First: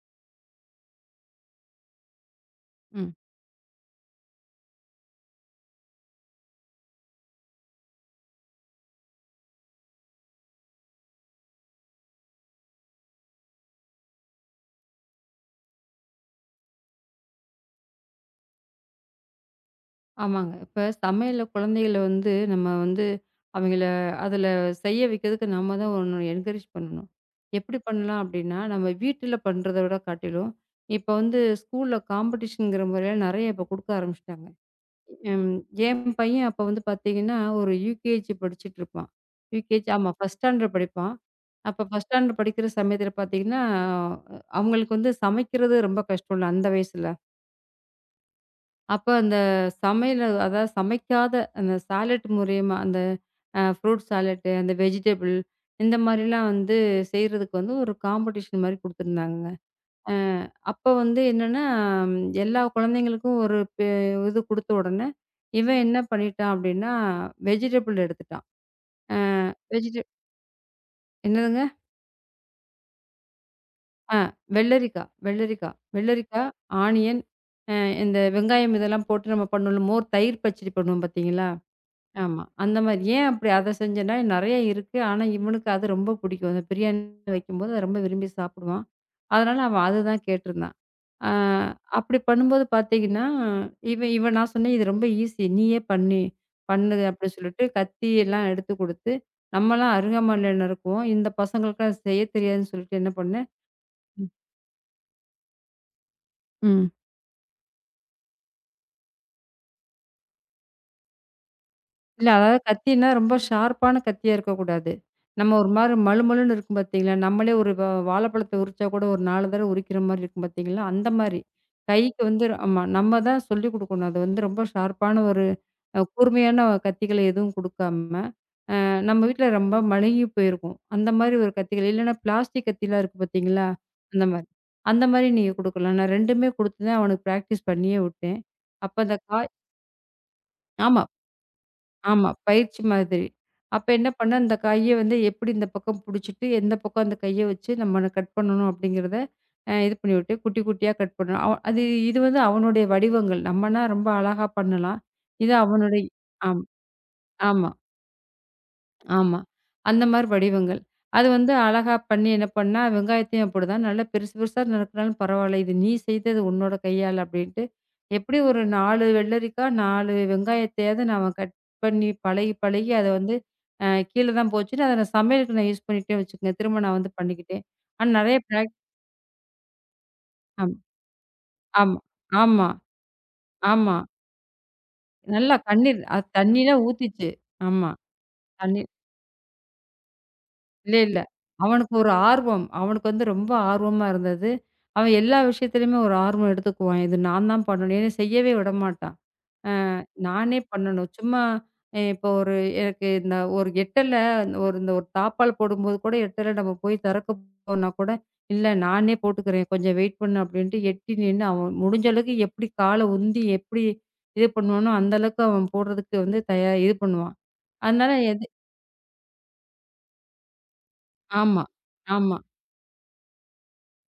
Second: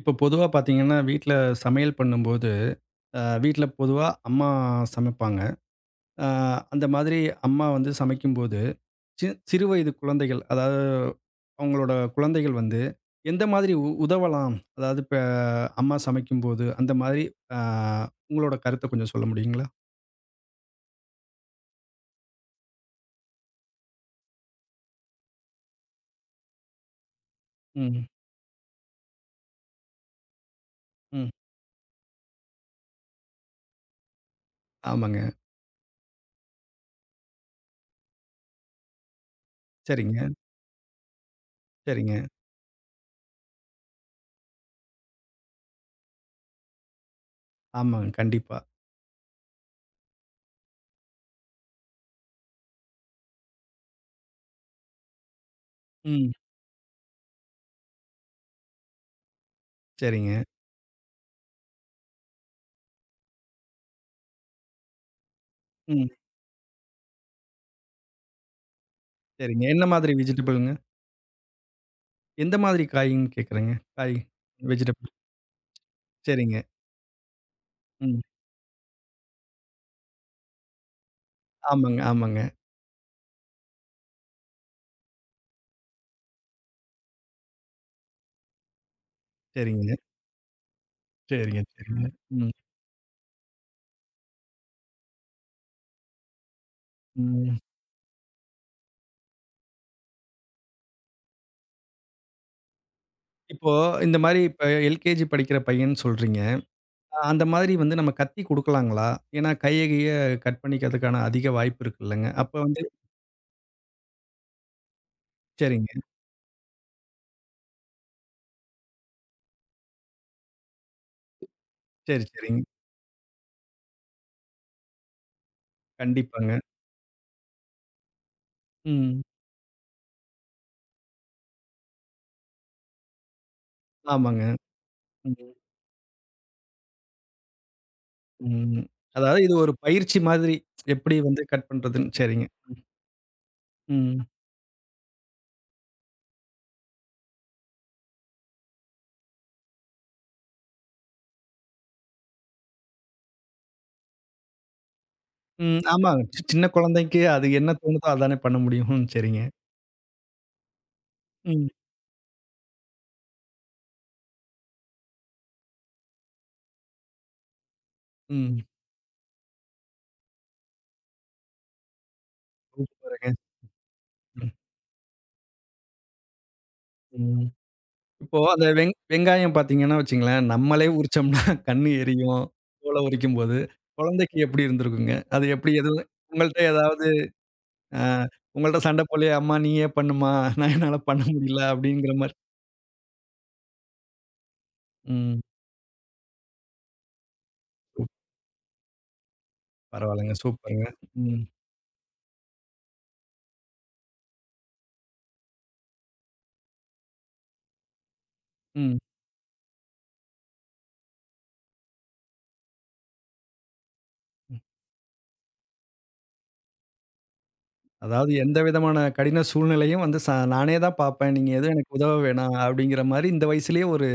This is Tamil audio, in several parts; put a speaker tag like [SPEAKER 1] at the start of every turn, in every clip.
[SPEAKER 1] இப்போ பொதுவா பார்த்தீங்கன்னா, வீட்ல சமையல் பண்ணும்போது,
[SPEAKER 2] ம்.
[SPEAKER 1] வீட்ல பொதுவா அம்மா சமைப்பாங்க. அ அந்த மாதிரி அம்மா வந்து சமைக்கும்போது, சி சிறு வயது குழந்தைகள், அதாவது அவங்களோட குழந்தைகள் வந்து எந்த மாதிரி உதவலாம்? அதாவது இப்ப அம்மா சமைக்கும்போது, அந்த மாதிரி அ உங்களோட கருத்த கொஞ்சம் சொல்ல முடியுங்களா?
[SPEAKER 2] ஆமாங்க. இப்ப சமையல்ல குழந்தைகள வந்து நம்ம வந்து அவங்கள அதில செய்ய வைக்கிறதுக்கு நம்ம தான் ஒண்ணு என்கரேஜ் பண்ணணும். எப்படி
[SPEAKER 1] ம்,
[SPEAKER 2] பண்ணலாம் அப்படின்னா, நம்ம வீட்டில பண்றத விட காட்டிலும், இப்ப
[SPEAKER 1] ம்.
[SPEAKER 2] வந்து ஸ்கூல்ல காம்படிஷன்ங்கிற முறையில நெறைய இப்ப குடுக்க ஆரம்பிச்சுட்டாங்க.
[SPEAKER 1] ஆமாங்க.
[SPEAKER 2] ம் என் பையன் அப்ப வந்து பார்த்தீங்கன்னா, ஒரு யூகேஜி படிச்சுட்டு இருப்பான். யூகேஜி ஆமா
[SPEAKER 1] சரிங்க,
[SPEAKER 2] 1 ஸ்டாண்டர்ட் படிப்பான். அப்ப 1
[SPEAKER 1] சரிங்க.
[SPEAKER 2] ஸ்டாண்டர்ட் படிக்கிற சமயத்தில பார்த்தீங்கன்னா, அவங்களுக்கு வந்து சமைக்கிறது ரொம்ப கஷ்டம்ல அந்த வயசுல.
[SPEAKER 1] ஆமாங்க. கண்டிப்பா.
[SPEAKER 2] அப்ப அந்த சமையல் அதாவது சமைக்காத அந்த சாலட் மூலியமா, அந்த ஃப்ரூட் சாலட்டு, அந்த வெஜிடபிள் இந்த
[SPEAKER 1] ம்.
[SPEAKER 2] மாரிலாம் வந்து செய்றதுக்கு வந்து ஒரு காம்படிஷன் மாரி குடுத்துருந்தாங்கங்க. அ
[SPEAKER 1] சரிங்க.
[SPEAKER 2] அப்ப வந்து என்னன்னா, ம், எல்லா குழந்தைங்களுக்கும் ஒரு இது குடுத்த உடனே, இவன் என்ன
[SPEAKER 1] ம்.
[SPEAKER 2] பண்ணிட்டான் அப்டின்னா, வெஜிடபிள் எடுத்துட்டான். அ
[SPEAKER 1] சரிங்க. என்ன
[SPEAKER 2] வெஜிட
[SPEAKER 1] மாதிரி வெஜிடபிள்ங்க?
[SPEAKER 2] என்னதுங்க?
[SPEAKER 1] எந்த மாதிரி காய்ன்னு கேட்குறேங்க? காய்,
[SPEAKER 2] ஆ வெள்ளரிக்கா,
[SPEAKER 1] வெஜிடபிள்.
[SPEAKER 2] வெள்ளரிக்கா, வெள்ளரிக்கா,
[SPEAKER 1] சரிங்க.
[SPEAKER 2] ஆனியன், அ இந்த
[SPEAKER 1] ம்.
[SPEAKER 2] வெங்காயம் இதெல்லாம் போட்டு நம்ம பண்ணுவோம்ல, மோர் தயிர் பச்சடி பண்ணுவோம் பார்த்தீங்களா?
[SPEAKER 1] ஆமாங்க, ஆமாங்க.
[SPEAKER 2] ஆமா. அந்த மாரி. ஏன் அப்படி அத செஞ்சேன்னா, நெறைய இருக்கு. ஆனா, இவனுக்கு அது ரொம்ப பிடிக்கும். அந்த பிரியாணி வைக்கும்போது அத ரொம்ப விரும்பி சாப்பிடுவான். அதனால அவன்
[SPEAKER 1] சரிங்க,
[SPEAKER 2] அதுதான் கேட்டிருந்தான். ஆ
[SPEAKER 1] சரிங்க, சரிங்க.
[SPEAKER 2] அப்படி
[SPEAKER 1] ம்,
[SPEAKER 2] பண்ணும்போது பார்த்தீங்கன்னா, இவன் இவன் நான் சொன்னேன், "இது ரொம்ப ஈஸி. நீயே பண்ணு பண்ணு" அப்படின்னு
[SPEAKER 1] ம்.
[SPEAKER 2] சொல்லிட்டு கத்தி எல்லாம் எடுத்து குடுத்து, நம்மலாம் அருகாமையில நறுக்குவோம். இந்த பசங்களுக்குலாம் செய்ய தெரியாதுன்னு சொல்லிட்டு என்ன பண்ணேன்.
[SPEAKER 1] இப்போ இந்த
[SPEAKER 2] ம்.
[SPEAKER 1] மாரி இப்ப எல்கேஜி படிக்கிற பையன்னு சொல்றீங்க.
[SPEAKER 2] ம்.
[SPEAKER 1] அந்த மாதிரி வந்து நம்ம கத்தி குடுக்கலாங்களா? ஏன்னா கைய, கிய கட் பண்ணிக்கிறதுக்கான அதிக வாய்ப்பு
[SPEAKER 2] இல்ல
[SPEAKER 1] இருக்குல்லங்க. அப்ப
[SPEAKER 2] அதாவது
[SPEAKER 1] வந்து
[SPEAKER 2] கத்தின்னா ரொம்ப ஷார்ப்பான கத்தியா இருக்கக்கூடாது. நம்ம ஒரு
[SPEAKER 1] சரிங்க.
[SPEAKER 2] மாரி மழுமழுன்னு இருக்கும் பார்த்தீங்களா? நம்மளே ஒரு வாழைப்பழத்த உரிச்சா கூட ஒரு 4 தடவ உரிக்கிற மாரி இருக்கும் பார்த்தீங்களா? அந்த மாரி. கைக்கு
[SPEAKER 1] சரி,
[SPEAKER 2] வந்து
[SPEAKER 1] சரிங்க.
[SPEAKER 2] ஆமா. நம்ம தான் சொல்லிக் குடுக்கணும். அது வந்து ரொம்ப ஷார்ப்பான ஒரு
[SPEAKER 1] கண்டிப்பாங்க.
[SPEAKER 2] கூர்மையான கத்திகளை எதுவும் குடுக்காம, நம்ம
[SPEAKER 1] ம்.
[SPEAKER 2] வீட்ல ரொம்ப மழுங்கி போயிருக்கும். அந்த மாரி ஒரு கத்திகள் இல்லன்னா பிளாஸ்டிக் கத்திலாம் இருக்கு பார்த்தீங்களா? அந்த
[SPEAKER 1] ஆமாங்க.
[SPEAKER 2] மாரி. அந்த மாரி
[SPEAKER 1] ம்,
[SPEAKER 2] நீங்க குடுக்கலாம். நான் 2மே குடுத்து தான் அவனுக்கு பிராக்டிஸ் பண்ணியே விட்டேன்.
[SPEAKER 1] ம்.
[SPEAKER 2] அப்ப அந்த
[SPEAKER 1] அதாவது
[SPEAKER 2] காய்.
[SPEAKER 1] இது ஒரு பயிற்சி மாதிரி.
[SPEAKER 2] ஆமா.
[SPEAKER 1] எப்படி வந்து கட் பண்றதுன்னு.
[SPEAKER 2] ஆமா.
[SPEAKER 1] சரிங்க.
[SPEAKER 2] பயிற்சி மாதிரி. அப்ப என்ன
[SPEAKER 1] ம்,
[SPEAKER 2] பண்ணேன், அந்த காய வந்து எப்படி இந்த பக்கம் புடிச்சிட்டு, எந்த பக்கம் அந்த கைய வச்சு நம்ம கட் பண்ணணும் அப்படிங்கிறத இது பண்ணிவிட்டு, குட்டி குட்டியா கட் பண்ணணும். அவ அது இது வந்து அவனுடைய வடிவங்கள். நம்மனா ரொம்ப அழகா பண்ணலாம். இது
[SPEAKER 1] ம்.
[SPEAKER 2] அவனுடைய.
[SPEAKER 1] ஆமாங்க. சின்ன
[SPEAKER 2] ஆம்,
[SPEAKER 1] குழந்தைக்கு அது என்ன
[SPEAKER 2] ஆமா.
[SPEAKER 1] தோணுதோ அதானே பண்ண முடியும். ம்,
[SPEAKER 2] ஆமா.
[SPEAKER 1] சரிங்க.
[SPEAKER 2] அந்த மாரி வடிவங்கள். அது வந்து
[SPEAKER 1] ம்,
[SPEAKER 2] அழகா பண்ணி என்ன பண்ணா, வெங்காயத்தையும் அப்படிதான் நல்லா பெருசு பெருசா நறுக்குனாலும் பரவால்ல. இது நீ செய்தது உன்னோட கையால அப்படின்ட்டு, எப்படி ஒரு
[SPEAKER 1] ம்.
[SPEAKER 2] 4 வெள்ளரிக்கா, 4 வெங்காயத்தையாவது நாம கட் பண்ணி பழகி, பழகி அத
[SPEAKER 1] சூப்பருங்க.
[SPEAKER 2] வந்து கீழ தான்
[SPEAKER 1] ம்,
[SPEAKER 2] போச்சுட்டு, அத நான் சமையலுக்கு நான் யூஸ் பண்ணிட்டேன்னு வச்சுக்கங்க. திரும்ப நான் வந்து
[SPEAKER 1] ம்.
[SPEAKER 2] பண்ணிக்கிட்டேன். ஆனா நெறைய
[SPEAKER 1] இப்போ அந்த வெங்காயம் பார்த்தீங்கன்னா வச்சுங்களேன்,
[SPEAKER 2] ஆமா,
[SPEAKER 1] நம்மளே உரிச்சோம்னா கண்ணு
[SPEAKER 2] ஆமா,
[SPEAKER 1] எரியும்,
[SPEAKER 2] ஆமா,
[SPEAKER 1] தோல உரிக்கும்போது.
[SPEAKER 2] ஆமா.
[SPEAKER 1] குழந்தைக்கு எப்படி இருந்திருக்குங்க? அது
[SPEAKER 2] நல்லா
[SPEAKER 1] எப்படி
[SPEAKER 2] கண்ணீர்
[SPEAKER 1] எதுவும்
[SPEAKER 2] அது
[SPEAKER 1] உங்கள்ட்ட
[SPEAKER 2] தண்ணிலாம்
[SPEAKER 1] ஏதாவது
[SPEAKER 2] ஊத்திச்சு. ஆமா.
[SPEAKER 1] அ உங்கள்ட்ட
[SPEAKER 2] தண்ணீ
[SPEAKER 1] சண்ட போடலயா? "அம்மா நீயே பண்ணுமா, நான்
[SPEAKER 2] இல்ல,
[SPEAKER 1] என்னால
[SPEAKER 2] இல்ல.
[SPEAKER 1] பண்ண முடியல"
[SPEAKER 2] அவனுக்கு ஒரு
[SPEAKER 1] அப்படிங்கிற மாரி?
[SPEAKER 2] ஆர்வம். அவனுக்கு வந்து ரொம்ப ஆர்வமா இருந்தது. அவன் எல்லா
[SPEAKER 1] ம்.
[SPEAKER 2] விஷயத்துலயுமே ஒரு ஆர்வம் எடுத்துக்குவான். இது நான் தான் பண்ணணும்.
[SPEAKER 1] சூப்
[SPEAKER 2] என்னைய செய்யவே விடமாட்டான். அ
[SPEAKER 1] பரவால்லங்க.
[SPEAKER 2] நானே
[SPEAKER 1] சூப்பருங்க.
[SPEAKER 2] பண்ணணும். சும்மா.
[SPEAKER 1] ம்.
[SPEAKER 2] இப்போ ஒரு எனக்கு இந்த ஒரு எட்டல ஒரு இந்த ஒரு தாப்பால் போடும்போது கூட எட்டல நம்ம போய் திறக்க போனா கூட, "இல்ல
[SPEAKER 1] ம்.
[SPEAKER 2] நானே போட்டுக்கிறேன். கொஞ்சம் வெயிட் பண்ணு" அப்படின்ட்டு எட்டி நின்னு அவன் முடிஞ்ச அளவுக்கு எப்படி கால உந்தி எப்படி இது பண்ணுவானோ, அந்த அளவுக்கு அவன் போடுறதுக்கு வந்து தயார் இது பண்ணுவான். அதனால
[SPEAKER 1] அதாவது
[SPEAKER 2] எது.
[SPEAKER 1] எந்த விதமான கடின சூழ்நிலையும் வந்து நானே தான் பார்ப்பேன். நீங்க
[SPEAKER 2] ஆமா,
[SPEAKER 1] எதுவும் எனக்கு உதவ
[SPEAKER 2] ஆமா,
[SPEAKER 1] வேணாம் அப்படிங்கிற மாரி இந்த வயசுலயே ஒரு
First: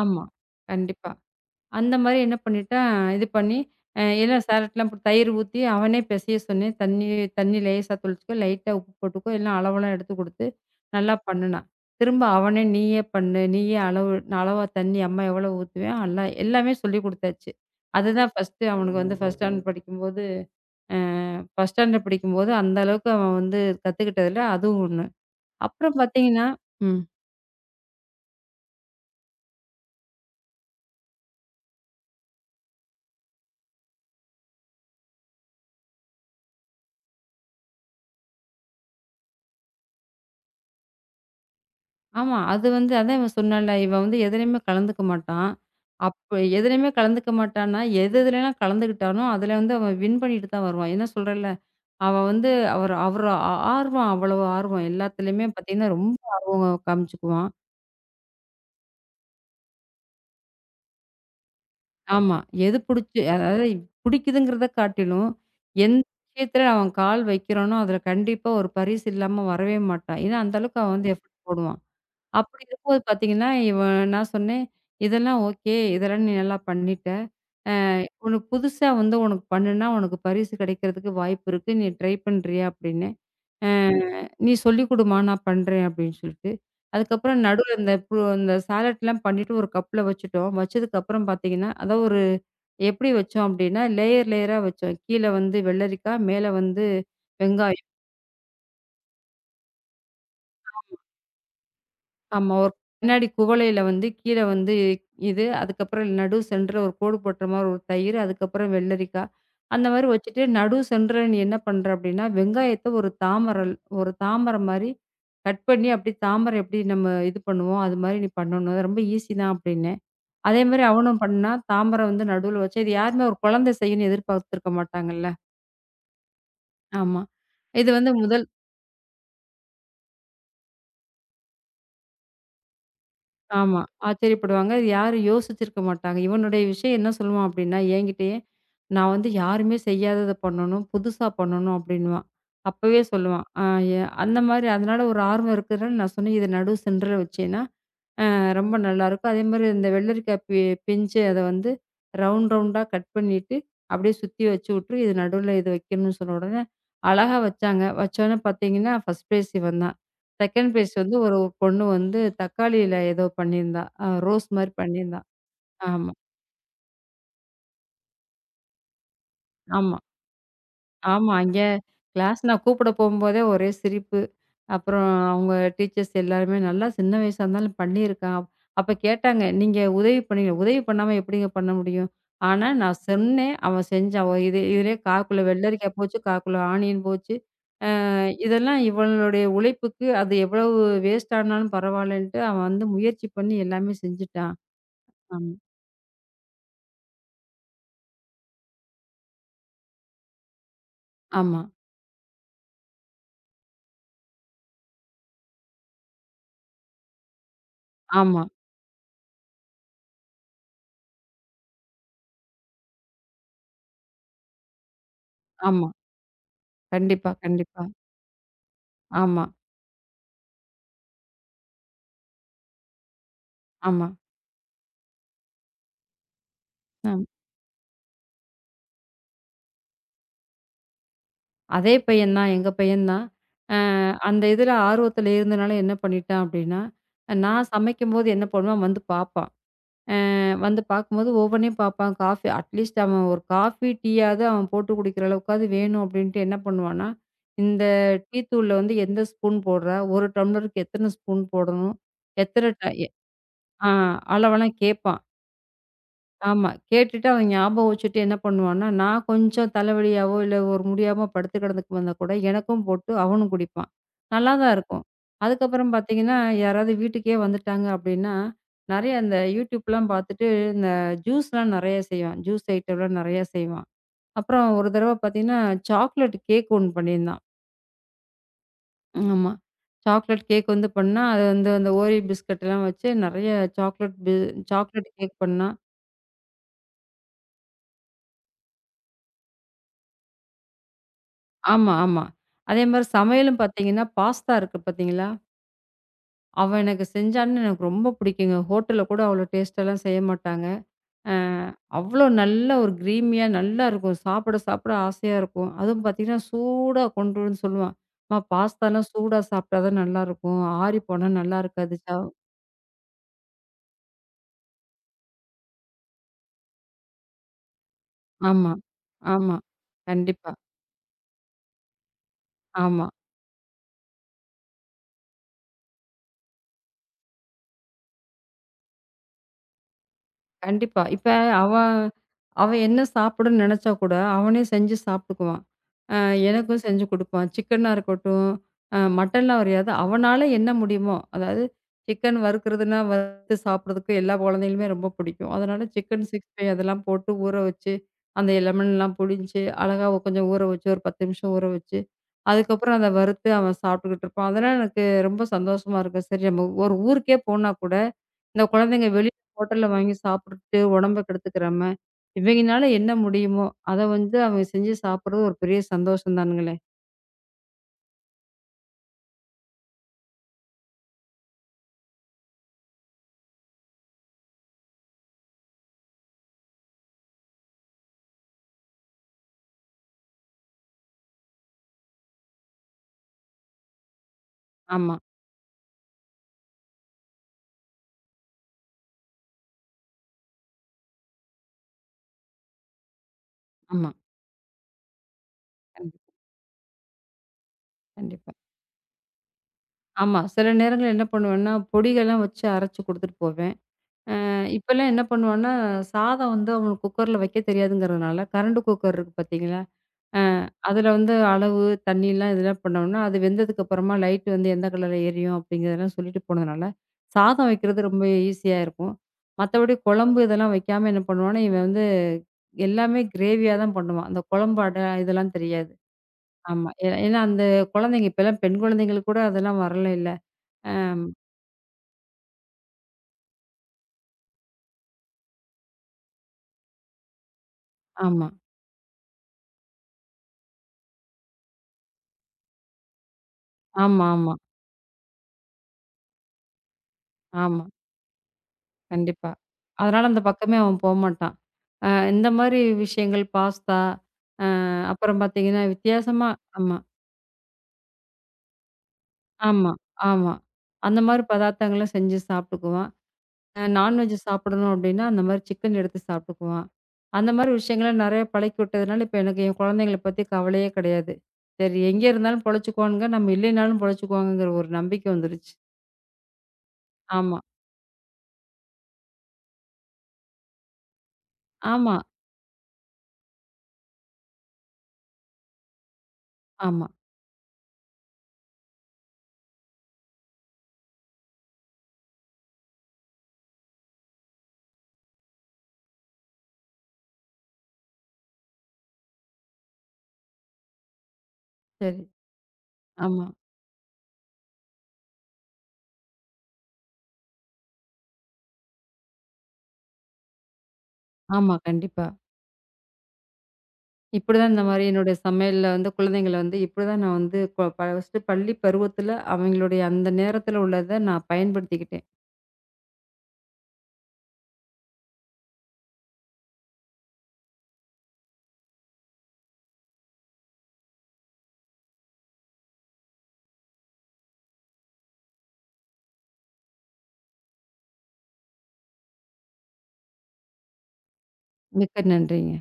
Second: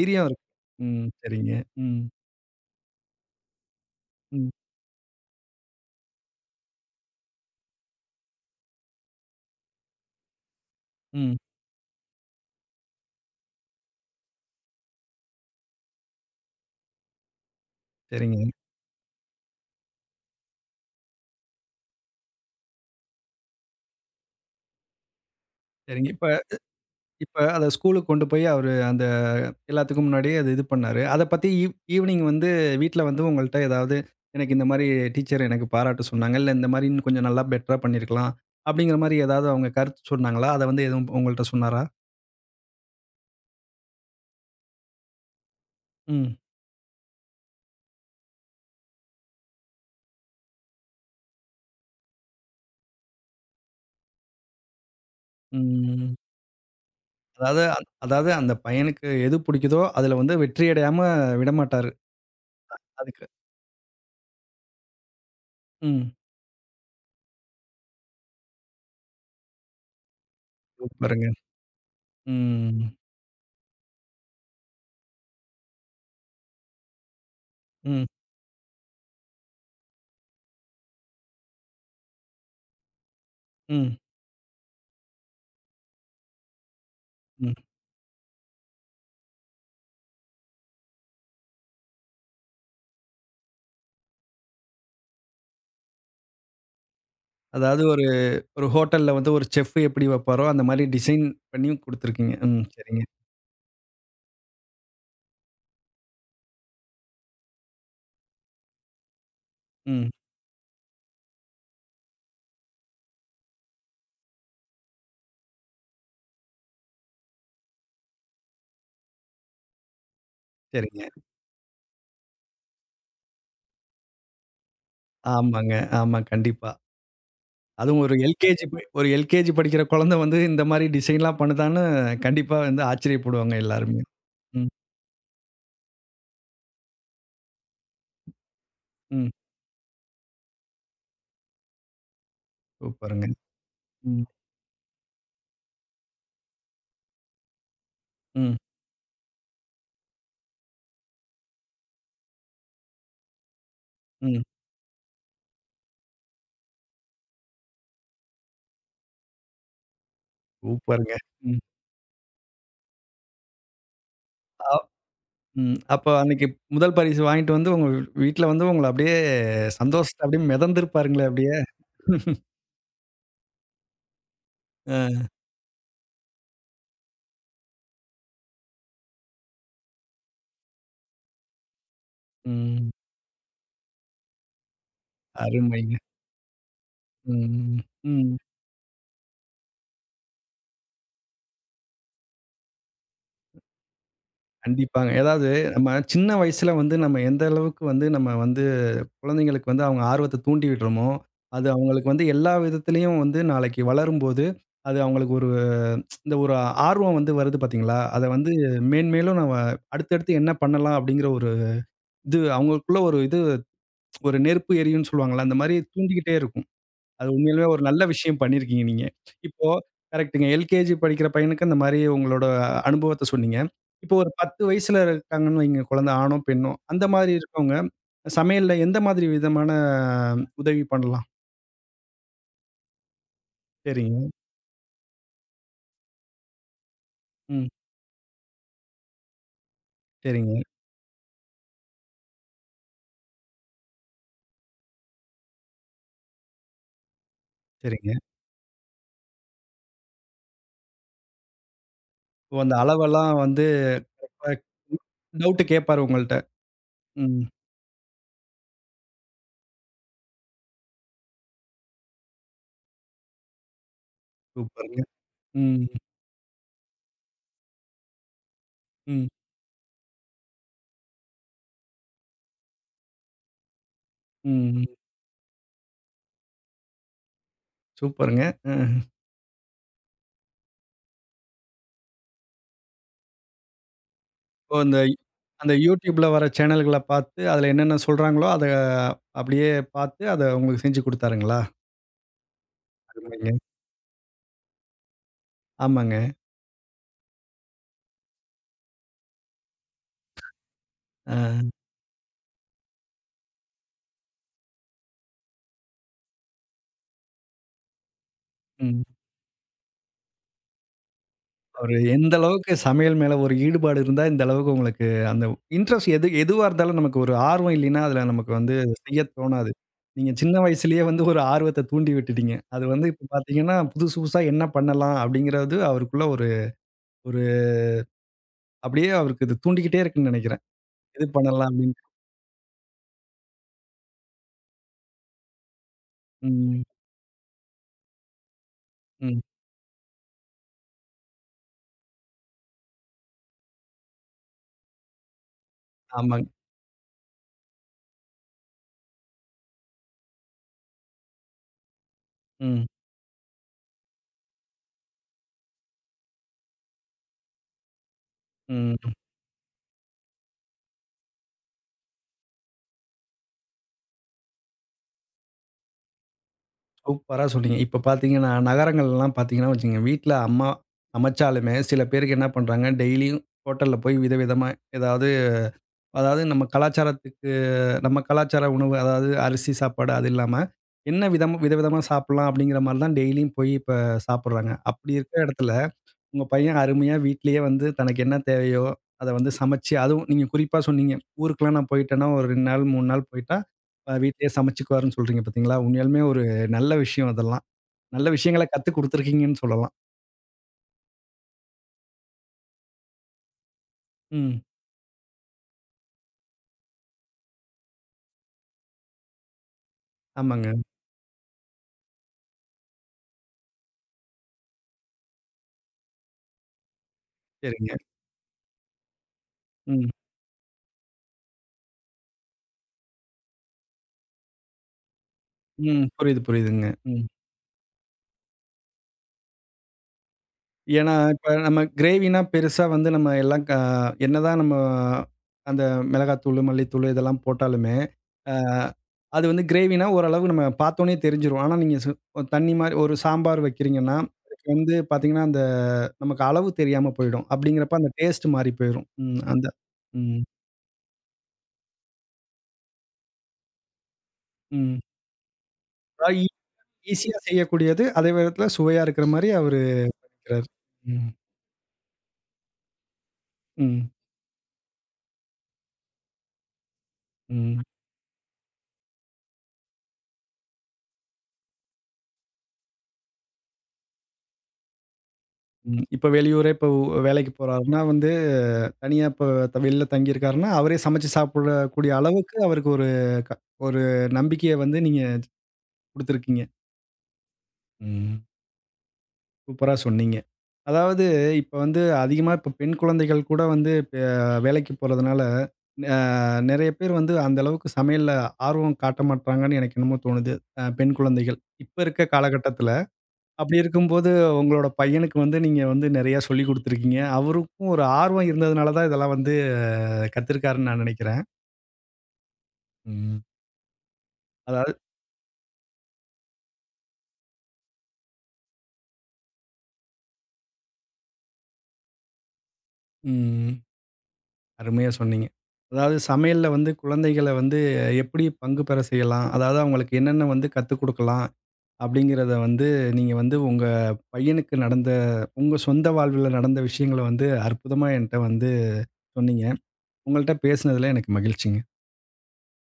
[SPEAKER 2] ஆமா.
[SPEAKER 1] இருக்கு. ம்.
[SPEAKER 2] கண்டிப்பா.
[SPEAKER 1] சரிங்க.
[SPEAKER 2] அந்த
[SPEAKER 1] ம்.
[SPEAKER 2] மாரி என்ன பண்ணிட்டேன், இது பண்ணி எல்லாம்
[SPEAKER 1] ம்.
[SPEAKER 2] சேலட்லாம் போட்டு தயிர் ஊத்தி, அவனே பெசைய சொன்னேன். தண்ணி தண்ணி லேசா தெளிச்சுக்கோ, லைட்டா உப்பு போட்டுக்கோ, எல்லாம் அளவெல்லாம் எடுத்து குடுத்து, நல்லா
[SPEAKER 1] ம்.
[SPEAKER 2] பண்ணுனான். திரும்ப அவனே நீயே பண்ணு, நீயே அளவு அளவா தண்ணி அம்மா எவ்வளோ ஊத்துவேன், எல்லாம் எல்லாமே சொல்லிக் குடுத்தாச்சு. அதுதான்
[SPEAKER 1] சரிங்க.
[SPEAKER 2] ஃபர்ஸ்ட்டு அவனுக்கு வந்து ஃபர்ஸ்ட் ஸ்டாண்டர்ட் படிக்கும்போது அ ஃபர்ஸ்ட் ஸ்டாண்டர்ட் படிக்கும்போது அந்த அளவுக்கு அவன் வந்து கத்துக்கிட்டதுல அதுவும் ஒண்ணு. அப்புறம்
[SPEAKER 1] சரிங்க. இப்ப
[SPEAKER 2] பார்த்தீங்கன்னா. ம்.
[SPEAKER 1] இப்ப அத ஸ்கூலுக்கு கொண்டு போய் அவரு அந்த எல்லாத்துக்கும் முன்னாடியே அது இது பண்ணாரு. அத பத்தி ஈவ்னிங் வந்து வீட்ல வந்து உங்கள்ட்ட ஏதாவது, "எனக்கு இந்த மாரி டீச்சர் எனக்கு பாராட்டு சொன்னாங்க. இல்ல இந்த மாரி இன்னும் கொஞ்சம் நல்லா பெட்டரா பண்ணியிருக்கலாம்." அப்படிங்கிற மாரி ஏதாவது அவங்க கருத்து சொன்னாங்களா? அத வந்து எதுவும் உங்கள்ட்ட சொன்னாரா?
[SPEAKER 2] ஆமா. அது வந்து அதான் இவன் சொன்னான்ல, இவன் வந்து எதுலயுமே கலந்துக்க மாட்டான். அப்ப
[SPEAKER 1] ம்.
[SPEAKER 2] எதுலயுமே கலந்துக்க மாட்டான்னா, எது எதுலலாம் கலந்துக்கிட்டானோ, அதுல வந்து அவன் வின் பண்ணிட்டு தான் வருவான். ஏன்னா சொல்றேன்ல, அவன் வந்து அவர் அவர் ஆ ஆர்வம் அவ்வளவு ஆர்வம். எல்லாத்துலயுமே பார்த்தீங்கன்னா,
[SPEAKER 1] ம்.
[SPEAKER 2] ரொம்ப ஆர்வம் காமிச்சுக்குவான்.
[SPEAKER 1] அதாவது அ அதாவது அந்த பையனுக்கு எது புடிக்குதோ, அதுல வந்து வெற்றி அடையாம விடமாட்டாரு.
[SPEAKER 2] ஆமா. எது புடிச்சு
[SPEAKER 1] அதுக்கு
[SPEAKER 2] அதாவது புடிக்குதுங்கிறத காட்டிலும், எந்த
[SPEAKER 1] ம்.
[SPEAKER 2] விஷயத்துல அவன் கால் வைக்கிறானோ, அதுல கண்டிப்பா ஒரு பரிசு இல்லாம வரவே மாட்டான். ஏன்னா அந்த அளவுக்கு அவன் வந்து
[SPEAKER 1] சூப்பருங்க.
[SPEAKER 2] எஃபோர்ட் போடுவான். அப்படி
[SPEAKER 1] ம்.
[SPEAKER 2] இருக்கும்போது பார்த்தீங்கன்னா, இவன் நான் சொன்னேன், "இதெல்லாம் ஓகே. இதெல்லாம் நீ நல்லா பண்ணிட்ட. அ
[SPEAKER 1] ம்.
[SPEAKER 2] உனக்கு புதுசா வந்து உனக்கு பண்ணுனா, உனக்கு பரிசு கிடைக்கிறதுக்கு வாய்ப்பு இருக்கு. நீ ட்ரை பண்றியா?" அப்படின்னேன். "அ
[SPEAKER 1] ம்.
[SPEAKER 2] நீ சொல்லிக் குடும்மா, நான் பண்றேன்" அப்படின்னு சொல்லிட்டு. அதுக்கப்புறம்
[SPEAKER 1] ம்.
[SPEAKER 2] நடுவுல இந்த இந்த சாலட்லாம் பண்ணிட்டு ஒரு கப்ல வச்சுட்டோம். வச்சதுக்கப்புறம் பார்த்தீங்கன்னா, அதான் ஒரு எப்படி வச்சோம் அப்படின்னா, லேயர் லேயரா வச்சோம். கீழ வந்து வெள்ளரிக்காய், மேல வந்து
[SPEAKER 1] அதாவது
[SPEAKER 2] வெங்காயம்.
[SPEAKER 1] ஒரு ஒரு ஹோட்டல்ல வந்து ஒரு செஃப் எப்படி வைப்பாரோ, அந்த மாரி டிசைன் பண்ணியும் குடுத்துருக்கீங்க.
[SPEAKER 2] ஆமா.
[SPEAKER 1] ம்.
[SPEAKER 2] ஒரு
[SPEAKER 1] சரிங்க.
[SPEAKER 2] கண்ணாடி குவளையில வந்து கீழ வந்து இது, அதுக்கப்புறம் நடு சென்டர்ல ஒரு கோடு போட்ற மாரி ஒரு தயிர், அதுக்கப்புறம் வெள்ளரிக்கா. அந்த மாரி
[SPEAKER 1] ம்.
[SPEAKER 2] வச்சுட்டு நடு சென்டர்ல நீ என்ன பண்ற அப்படின்னா, வெங்காயத்த ஒரு ஒரு தாமர மாரி கட் பண்ணி அப்படியே தாமர எப்படி நம்ம இது பண்ணுவோம், அது மாரி நீ பண்ணணும். அது ரொம்ப ஈஸி தான் அப்படின்னேன். அதே மாரி
[SPEAKER 1] சரிங்க.
[SPEAKER 2] அவனும் பண்ணா, தாமர வந்து நடுவுல வச்சு, இது யாருமே ஒரு குழந்தை செய்யும்ன்னு எதிர்பார்த்துருக்க மாட்டாங்கல்ல.
[SPEAKER 1] ஆமாங்க. ஆமா. கண்டிப்பா.
[SPEAKER 2] ஆமா. இது
[SPEAKER 1] அதுவும்
[SPEAKER 2] வந்து
[SPEAKER 1] ஒரு
[SPEAKER 2] முதல்.
[SPEAKER 1] எல்கேஜி ப ஒரு எல்கேஜி படிக்கிற குழந்தை வந்து இந்த மாரி டிசைன்லாம் பண்ணுதான்னு கண்டிப்பா வந்து ஆச்சரியப்படுவாங்க
[SPEAKER 2] ஆமா.
[SPEAKER 1] எல்லாருமே. ம்.
[SPEAKER 2] ஆச்சரியப்படுவாங்க. இது யாரும் யோசிச்சிருக்க மாட்டாங்க. இவனுடைய விஷயம் என்ன சொல்லுவான் அப்டின்னா, என்கிட்டயே நான் வந்து
[SPEAKER 1] ம்.
[SPEAKER 2] யாருமே செய்யாதத பண்ணணும், புதுசா பண்ணணும் அப்டின்னுவான். அப்பவே
[SPEAKER 1] சூப்பருங்க.
[SPEAKER 2] சொல்லுவான். அ எ
[SPEAKER 1] ம்.
[SPEAKER 2] அந்த மாரி அதனால ஒரு ஆர்வம் இருக்கிறதுனால நான் சொன்னேன், இத நடு சென்டர்ல வச்சேன்னா,
[SPEAKER 1] ம்.
[SPEAKER 2] ரொம்ப நல்லாயிருக்கும். அதேமாரி இந்த வெள்ளரிக்காய் பிஞ்சு அத வந்து ரவுண்ட் ரவுண்டா கட் பண்ணிட்டு, அப்படியே
[SPEAKER 1] ம்.
[SPEAKER 2] சுத்தி வச்சு விட்ரு. இது நடுவுல இது வைக்கணும்னு சொன்ன உடனே, அழகா வச்சாங்க. வச்சோனே பார்த்தீங்கன்னா, ஃபர்ஸ்ட் பிரைஸ் இவன் தான். செகண்ட் பிரைஸ்
[SPEAKER 1] சூப்பருங்க.
[SPEAKER 2] வந்து ஒரு
[SPEAKER 1] ம்.
[SPEAKER 2] பொண்ணு வந்து தக்காளியில ஏதோ பண்ணியிருந்தா. ரோஸ் மாரி
[SPEAKER 1] அ
[SPEAKER 2] பண்ணியிருந்தா.
[SPEAKER 1] ம். அப்போ
[SPEAKER 2] ஆமா,
[SPEAKER 1] அன்னைக்கு முதல் பரிசு வாங்கிட்டு வந்து உங்க வீட்ல வந்து உங்கள அப்படியே
[SPEAKER 2] ஆமா.
[SPEAKER 1] சந்தோஷத்துல அப்படியே மிதந்திருப்பாருங்களே
[SPEAKER 2] ஆமா.
[SPEAKER 1] அப்படியே.
[SPEAKER 2] அங்க கிளாஸ் நான் கூப்பிட போம்போதே ஒரே சிரிப்பு. அப்புறம்
[SPEAKER 1] அ.
[SPEAKER 2] அவங்க டீச்சர்ஸ் எல்லாருமே நல்லா சின்ன வயசா இருந்தாலும் பண்ணியிருக்கான். அப்ப கேட்டாங்க, "நீங்க உதவி பண்ணீங்க. உதவி பண்ணாம எப்படிங்க பண்ண முடியும்?" ஆனா
[SPEAKER 1] ம்.
[SPEAKER 2] நான் சொன்னேன், அவன் செஞ்சான். இது இதுலயே காக்குள்ள வெள்ளரிக்காய்
[SPEAKER 1] அருமைங்க.
[SPEAKER 2] போச்சு, காக்குள்ள ஆனியன் போச்சு.
[SPEAKER 1] ம்.
[SPEAKER 2] அ
[SPEAKER 1] ம்.
[SPEAKER 2] இதெல்லாம் இவனுடைய உழைப்புக்கு அது எவ்வளவு வேஸ்ட் ஆனாலும் பரவாயில்லன்ட்டு அவன் வந்து முயற்சி பண்ணி எல்லாமே செஞ்சுட்டான்.
[SPEAKER 1] கண்டிப்பாங்க. ஏதாவது
[SPEAKER 2] ஆமா,
[SPEAKER 1] நம்ம சின்ன வயசுல வந்து நம்ம எந்த அளவுக்கு வந்து நம்ம வந்து குழந்தைங்களுக்கு வந்து அவங்க ஆர்வத்த தூண்டி விடுறோமோ,
[SPEAKER 2] ஆமா,
[SPEAKER 1] அது அவங்களுக்கு வந்து எல்லா விதத்திலயும் வந்து நாளைக்கு வளரும்போது, அது அவங்களுக்கு ஒரு இந்த ஒரு ஆர்வம் வந்து வருது பார்த்தீங்களா? அத
[SPEAKER 2] ஆமா,
[SPEAKER 1] வந்து மேன்மேலும் நம்ம அடுத்தடுத்து என்ன பண்ணலாம் அப்படிங்கிற ஒரு இது அவங்களுக்குள்ள ஒரு இது ஒரு நெருப்பு எரியும்ன்னு சொல்லுவாங்கல்ல, அந்த மாரி
[SPEAKER 2] ஆமா.
[SPEAKER 1] தூண்டிக்கிட்டே இருக்கும். அது
[SPEAKER 2] கண்டிப்பா,
[SPEAKER 1] உண்மையிலுமே ஒரு
[SPEAKER 2] கண்டிப்பா.
[SPEAKER 1] நல்ல விஷயம் பண்ணியிருக்கீங்க நீங்க.
[SPEAKER 2] ஆமா,
[SPEAKER 1] இப்போ கரெக்ட்டுங்க. எல்கேஜி படிக்கிற பையனுக்கு அந்த மாரி உங்களோட அனுபவத்த சொன்னீங்க.
[SPEAKER 2] ஆமா.
[SPEAKER 1] இப்போ ஒரு 10 வயசுல இருக்காங்கன்னு வைங்க குழந்தை ஆணோ, பெண்ணோ. அந்த
[SPEAKER 2] அ.
[SPEAKER 1] மாரி இருக்கவங்க, சமையல்ல எந்த மாதிரி விதமான உதவி பண்ணலாம்?
[SPEAKER 2] அதே பையன் தான். எங்க பையன் தான். அ
[SPEAKER 1] சரிங்க.
[SPEAKER 2] அந்த இதுல ஆர்வத்துல இருந்தனால என்ன பண்ணிட்டான் அப்டின்னா,
[SPEAKER 1] ம்.
[SPEAKER 2] நான் சமைக்கும்போது என்ன பண்ணுவான் வந்து பார்ப்பான்.
[SPEAKER 1] சரிங்க,
[SPEAKER 2] வந்து பார்க்கும்போது ஒவ்வொன்னையும் பார்ப்பான். காஃபி அட்லீஸ்ட் அவன் ஒரு காஃபி, டீயாவது அவன் போட்டு குடிக்கிற அளவுக்காவது வேணும் அப்டின்ட்டு என்ன பண்ணுவான்னா, இந்த
[SPEAKER 1] சரிங்க.
[SPEAKER 2] டீ தூள்ல வந்து எந்த ஸ்பூன் போடுறா? ஒரு டம்ளருக்கு எத்தன ஸ்பூன் போடணும்?
[SPEAKER 1] ஓ!
[SPEAKER 2] எத்தன
[SPEAKER 1] அந்த
[SPEAKER 2] ட எ
[SPEAKER 1] அளவெல்லாம் வந்து
[SPEAKER 2] ஆ அளவெல்லாம் கேட்பான்.
[SPEAKER 1] டவுட் கேட்பாரு உங்கள்ட்ட.
[SPEAKER 2] ஆமா. கேட்டுட்டு
[SPEAKER 1] ம்.
[SPEAKER 2] அவன் ஞாபகம் வச்சுட்டு என்ன பண்ணுவான்னா, நான் கொஞ்சம் தலைவலியாவோ, இல்ல ஒரு முடியாம படுத்து கிடந்துக்கு வந்தா கூட எனக்கும் போட்டு அவனும் குடிப்பான். நல்லா தான்
[SPEAKER 1] சூப்பருங்க.
[SPEAKER 2] இருக்கும்.
[SPEAKER 1] ம்,
[SPEAKER 2] அதுக்கப்புறம் பார்த்தீங்கன்னா, யாராவது வீட்டுக்கே வந்துட்டாங்க அப்டின்னா, நெறைய
[SPEAKER 1] ம்,
[SPEAKER 2] அந்த YouTubeலாம் பார்த்துட்டு இந்த ஜூஸ்லாம் நெறைய செய்வான். ஜூஸ் ஐட்டம்லாம் நெறையா செய்வான். அப்புறம்
[SPEAKER 1] ம், ம்.
[SPEAKER 2] ஒரு தடவ பார்த்தீங்கன்னா, சாக்லேட் கேக் ஒண்ணு பண்ணியிருந்தான்.
[SPEAKER 1] சூப்பருங்க. அ.
[SPEAKER 2] ஆமா. சாக்லேட் கேக் வந்து பண்ணா, அது வந்து அந்த ஓரியோ பிஸ்கட்லாம் வச்சு நெறைய சாக்லேட் பி
[SPEAKER 1] ஓ! அந்த
[SPEAKER 2] சாக்லேட் கேக் பண்ணா.
[SPEAKER 1] அந்த YouTubeல வர சேனல்கள பார்த்து, அதுல என்னென்ன சொல்றாங்களோ, அத அப்படியே பார்த்து, அத உங்களுக்கு செஞ்சு குடுத்தாருங்களா?
[SPEAKER 2] ஆமா, ஆமா. அதே மாரி
[SPEAKER 1] அருமைங்க.
[SPEAKER 2] சமையலும் பார்த்தீங்கன்னா, பாஸ்தா இருக்கு பார்த்தீங்களா?
[SPEAKER 1] ஆமாங்க.
[SPEAKER 2] அவ எனக்கு செஞ்சான்னு எனக்கு ரொம்ப பிடிக்குங்க. ஹோட்டல்ல கூட அவ்வளோ டேஸ்ட்டாலாம் செய்ய மாட்டாங்க. அ
[SPEAKER 1] அ
[SPEAKER 2] அவ்வளோ நல்ல ஒரு கிரீமியா நல்லா இருக்கும். சாப்பிட, சாப்பிட ஆசையா இருக்கும். அதுவும் பார்த்தீங்கன்னா, சூடா கொண்டு வந்து சொல்லுவான். "அம்மா
[SPEAKER 1] ம்.
[SPEAKER 2] பாஸ்தாலாம் சூடா சாப்பிட்டா தான் நல்லாருக்கும். ஆறி போனா நல்லா இருக்காது."
[SPEAKER 1] அவரு எந்த அளவுக்கு சமையல் மேல ஒரு ஈடுபாடு இருந்தா, இந்த அளவுக்கு உங்களுக்கு அந்த இன்ட்ரெஸ்ட் எது எதுவா இருந்தாலும் நமக்கு ஒரு ஆர்வம் இல்லைன்னா, அதுல நமக்கு
[SPEAKER 2] ஆமா,
[SPEAKER 1] வந்து செய்ய
[SPEAKER 2] ஆமா.
[SPEAKER 1] தோணாது. நீங்க
[SPEAKER 2] கண்டிப்பா.
[SPEAKER 1] சின்ன வயசுலயே வந்து ஒரு ஆர்வத்த தூண்டி விட்டுட்டீங்க. அது வந்து
[SPEAKER 2] ஆமா.
[SPEAKER 1] இப்ப பார்த்தீங்கன்னா, புதுசு புதுசா என்ன பண்ணலாம்? அப்படிங்கிறது அவருக்குள்ள ஒரு ஒரு அப்படியே அவருக்கு இது தூண்டிக்கிட்டே இருக்குன்னு நெனைக்கிறேன்.
[SPEAKER 2] கண்டிப்பா.
[SPEAKER 1] எது
[SPEAKER 2] இப்ப
[SPEAKER 1] பண்ணலாம்
[SPEAKER 2] அவ
[SPEAKER 1] அப்படின்னு.
[SPEAKER 2] அவ என்ன சாப்பிடும்ன்னு நெனச்சா கூட, அவனே செஞ்சு சாப்பிட்டுக்குவான். அ எனக்கும்
[SPEAKER 1] ம்.
[SPEAKER 2] செஞ்சு குடுப்பான். சிக்கனா இருக்கட்டும்,
[SPEAKER 1] ம்.
[SPEAKER 2] மட்டன்லாம் வரையாது. அவனால என்ன முடியுமோ, அதாவது சிக்கன் வறுக்கிறதுன்னா வறுத்து சாப்பிடுறதுக்கு எல்லா குழந்தைகளுமே ரொம்ப பிடிக்கும். அதனால சிக்கன்
[SPEAKER 1] ஆமாங்க.
[SPEAKER 2] சிக்ஸ் ஃபை அதெல்லாம் போட்டு ஊற வச்சு, அந்த லெமன்லாம் புழிஞ்சு, அழகா கொஞ்சம் ஊற வச்சு, ஒரு 10 நிமிஷம் ஊற வச்சு,
[SPEAKER 1] ம்.
[SPEAKER 2] அதுக்கப்புறம் அத வறுத்து அவன் சாப்பிட்டுக்கிட்டு இருப்பான். அதெல்லாம் எனக்கு ரொம்ப சந்தோஷமா இருக்கும். சரி நம்ம ஒரு ஊருக்கே போனா கூட, இந்த
[SPEAKER 1] ம்.
[SPEAKER 2] குழந்தைங்க வெளி ஹோட்டல்ல வாங்கி சாப்பிட்டுட்டு உடம்ப கெடுத்துக்கிறாம, இவைங்கனால என்ன முடியுமோ, அத வந்து அவங்க செஞ்சு சாப்பிடுறது ஒரு பெரிய சந்தோஷம் தானுங்களே!
[SPEAKER 1] சூப்பரா சொன்னீங்க. இப்ப பார்த்தீங்கன்னா, நகரங்கள்லாம் பார்த்தீங்கன்னா வச்சுக்கங்க, வீட்ல அம்மா சமைச்சாலுமே சில பேருக்கு என்ன பண்றாங்க, டெய்லியும் ஹோட்டல்ல போய் விதவிதமா ஏதாவது அதாவது நம்ம கலாச்சார உணவு அதாவது அரிசி சாப்பாடு அது இல்லாம, என்ன விதமா விதவிதமா சாப்பிடலாம் அப்படிங்கிற மாரி தான் டெய்லியும் போய் இப்ப சாப்பிடுறாங்க. அப்படி
[SPEAKER 2] ஆமா,
[SPEAKER 1] இருக்கிற இடத்துல உங்க பையன் அருமையா வீட்லயே வந்து தனக்கு என்ன தேவையோ, அத வந்து சமைச்சு அதுவும் நீங்க குறிப்பா சொன்னீங்க, ஊருக்குலாம் நான் போயிட்டேன்னா ஒரு 2 நாள் 3 நாள் போயிட்டா,
[SPEAKER 2] ஆமா.
[SPEAKER 1] வீட்லயே சமைச்சுக்குவாருன்னு சொல்றீங்க பார்த்தீங்களா? உண்மையாலுமே
[SPEAKER 2] கண்டிப்
[SPEAKER 1] ஒரு நல்ல விஷயம் அதெல்லாம். நல்ல
[SPEAKER 2] கண்டிப்பா.
[SPEAKER 1] விஷயங்கள கத்து குடுத்துருக்கீங்கன்னு சொல்லலாம்.
[SPEAKER 2] ஆமா. சில நேரங்கள்ல என்ன பண்ணுவேன்னா, பொடிகள்லாம் வச்சு அரைச்சு குடுத்துட்டு போவேன்.
[SPEAKER 1] ம்.
[SPEAKER 2] இப்பல்லாம் என்ன பண்ணுவேன்னா, சாதம் வந்து அவங்களுக்கு குக்கர்ல வைக்க தெரியாதுங்கிறதுனால, கரண்ட் குக்கர் இருக்கு பார்த்தீங்களா? அ
[SPEAKER 1] ஆமாங்க.
[SPEAKER 2] அதுல வந்து அளவு, தண்ணிலாம் இதெல்லாம் பண்ணோம்னா, அது வெந்ததுக்கு அப்புறமா லைட் வந்து எந்த கலர்ல எரியும் அப்படிங்கிறதெல்லாம் சொல்லிட்டு போனதுனால, சாதம்
[SPEAKER 1] சரிங்க.
[SPEAKER 2] வைக்கிறது ரொம்ப ஈஸியா இருக்கும். மத்தபடி
[SPEAKER 1] ம்.
[SPEAKER 2] குழம்பு இதெல்லாம் வைக்காம என்ன பண்ணுவான்னா, இவன் வந்து எல்லாமே கிரேவியா தான் பண்ணுவான். அந்த குழம்பு அட இதெல்லாம் தெரியாது.
[SPEAKER 1] ம். புரியுது, புரியுதுங்க.
[SPEAKER 2] ஆமா.
[SPEAKER 1] ம்.
[SPEAKER 2] ஏன்னா அந்த குழந்தைங்க இப்பலாம் பெண் குழந்தைங்களுக்கு கூட அதெல்லாம் வரல இல்ல.
[SPEAKER 1] ஏன்னா, இப்ப நம்ம கிரேவினா பெருசா வந்து நம்ம எல்லாம் என்னதான் நம்ம அந்த மிளகாத்தூளு, மல்லித்தூளு இதெல்லாம் போட்டாலுமே,
[SPEAKER 2] ஆமா.
[SPEAKER 1] அ அது வந்து கிரேவினா ஓரளவு நம்ம பார்த்தோனே தெரிஞ்சிரும். ஆனா, நீங்க தண்ணி மாரி ஒரு சாம்பார் வைக்கிறீங்கன்னா,
[SPEAKER 2] ஆமா, ஆமா,
[SPEAKER 1] அதுக்கு வந்து பார்த்தீங்கன்னா, அந்த நமக்கு அளவு தெரியாம போயிடும்.
[SPEAKER 2] ஆமா.
[SPEAKER 1] அப்படிங்கிறப்ப அந்த டேஸ்ட் மாறி போயிரும். ம்.
[SPEAKER 2] கண்டிப்பா.
[SPEAKER 1] அந்த
[SPEAKER 2] அதனால
[SPEAKER 1] ம்.
[SPEAKER 2] அந்த பக்கமே அவன் போமாட்டான். அ இந்த மாரி விஷயங்கள் பாஸ்தா,
[SPEAKER 1] ம்.
[SPEAKER 2] அப்புறம் பார்த்தீங்கன்னா
[SPEAKER 1] அதாவது ஈ
[SPEAKER 2] வித்தியாசமா. ஆமா.
[SPEAKER 1] ஈஸியா செய்யக்கூடியது, அதே நேரத்தில சுவையா இருக்கிற மாரி அவரு
[SPEAKER 2] ஆமா, ஆமா.
[SPEAKER 1] இருக்கிறார்.
[SPEAKER 2] அந்த
[SPEAKER 1] ம்.
[SPEAKER 2] மாரி பதார்த்தங்கள செஞ்சு சாப்பிட்டுக்குவான்.
[SPEAKER 1] ம்.
[SPEAKER 2] நான்வெஜ் சாப்பிடணும் அப்டின்னா, அந்த மாரி சிக்கன் எடுத்து சாப்பிட்டுக்குவான். அந்த மாரி
[SPEAKER 1] ம்.
[SPEAKER 2] விஷயங்கள நெறைய பழக்கி விட்டதுனால, இப்ப எனக்கு என் குழந்தைங்கள பத்தி கவலையே கெடையாது. சரி எங்கே இருந்தாலும் பொழச்சுக்குவானுங்க, நம்ம இல்லைனாலும் பொழச்சுக்குவாங்கங்கிற ஒரு நம்பிக்கை வந்துருச்சு.
[SPEAKER 1] ம். இப்ப வெளியூரே இப்ப வேலைக்கு
[SPEAKER 2] ஆமா,
[SPEAKER 1] போறாருன்னா வந்து, தனியா இப்ப வெளில தங்கியிருக்காருன்னா, அவரே சமைச்சு சாப்பிடக்கூடிய
[SPEAKER 2] ஆமா,
[SPEAKER 1] அளவுக்கு அவருக்கு க ஒரு நம்பிக்கைய வந்து நீங்க குடுத்துருக்கீங்க.
[SPEAKER 2] ஆமா.
[SPEAKER 1] ம். சூப்பரா சொன்னீங்க. அதாவது இப்ப வந்து அதிகமா இப்ப பெண் குழந்தைகள் கூட வந்து இப்ப வேலைக்கு போறதுனால, அ நெறைய பேர் வந்து அந்த அளவுக்கு சமையல்ல ஆர்வம் காட்ட மாட்றாங்கன்னு எனக்கு என்னமோ தோணுது. பெண் குழந்தைகள். இப்ப இருக்க
[SPEAKER 2] சரி.
[SPEAKER 1] காலகட்டத்தில.
[SPEAKER 2] ஆமா,
[SPEAKER 1] அப்படி இருக்கும்போது, உங்களோட பையனுக்கு வந்து நீங்க வந்து நெறையா சொல்லிக் குடுத்துருக்கீங்க. அவருக்கும் ஒரு ஆர்வம் இருந்ததுனால தான் இதெல்லாம் வந்து கத்துருக்காருன்னு நான் நெனைக்கிறேன்.
[SPEAKER 2] ஆமா. கண்டிப்பா.
[SPEAKER 1] ம்.
[SPEAKER 2] இப்டிதான் இந்த
[SPEAKER 1] அதாவது
[SPEAKER 2] மாரி என்னுடைய சமையல்ல வந்து குழந்தைங்கள வந்து இப்டிதான் நான் வந்து கொ ப ஃபர்ஸ்ட்டு பள்ளி பருவத்தில, அவங்களுடைய அந்த நேரத்தில உள்ளத நான் பயன்படுத்திக்கிட்டேன்.
[SPEAKER 1] ம். அருமையா சொன்னீங்க. அதாவது சமையல்ல வந்து குழந்தைகள வந்து எப்படி பங்கு பெற செய்யலாம்? அதாவது அவங்களுக்கு என்னென்ன வந்து கத்துக் குடுக்கலாம்? அப்படிங்கிறத வந்து நீங்க வந்து உங்க பையனுக்கு நடந்த உங்க சொந்த வாழ்வில நடந்த விஷயங்கள வந்து அற்புதமா என்ட்ட வந்து சொன்னீங்க. உங்கள்ட்ட பேசினதுல எனக்கு மகிழ்ச்சிங்க.
[SPEAKER 2] மிக்க நன்றிங்க.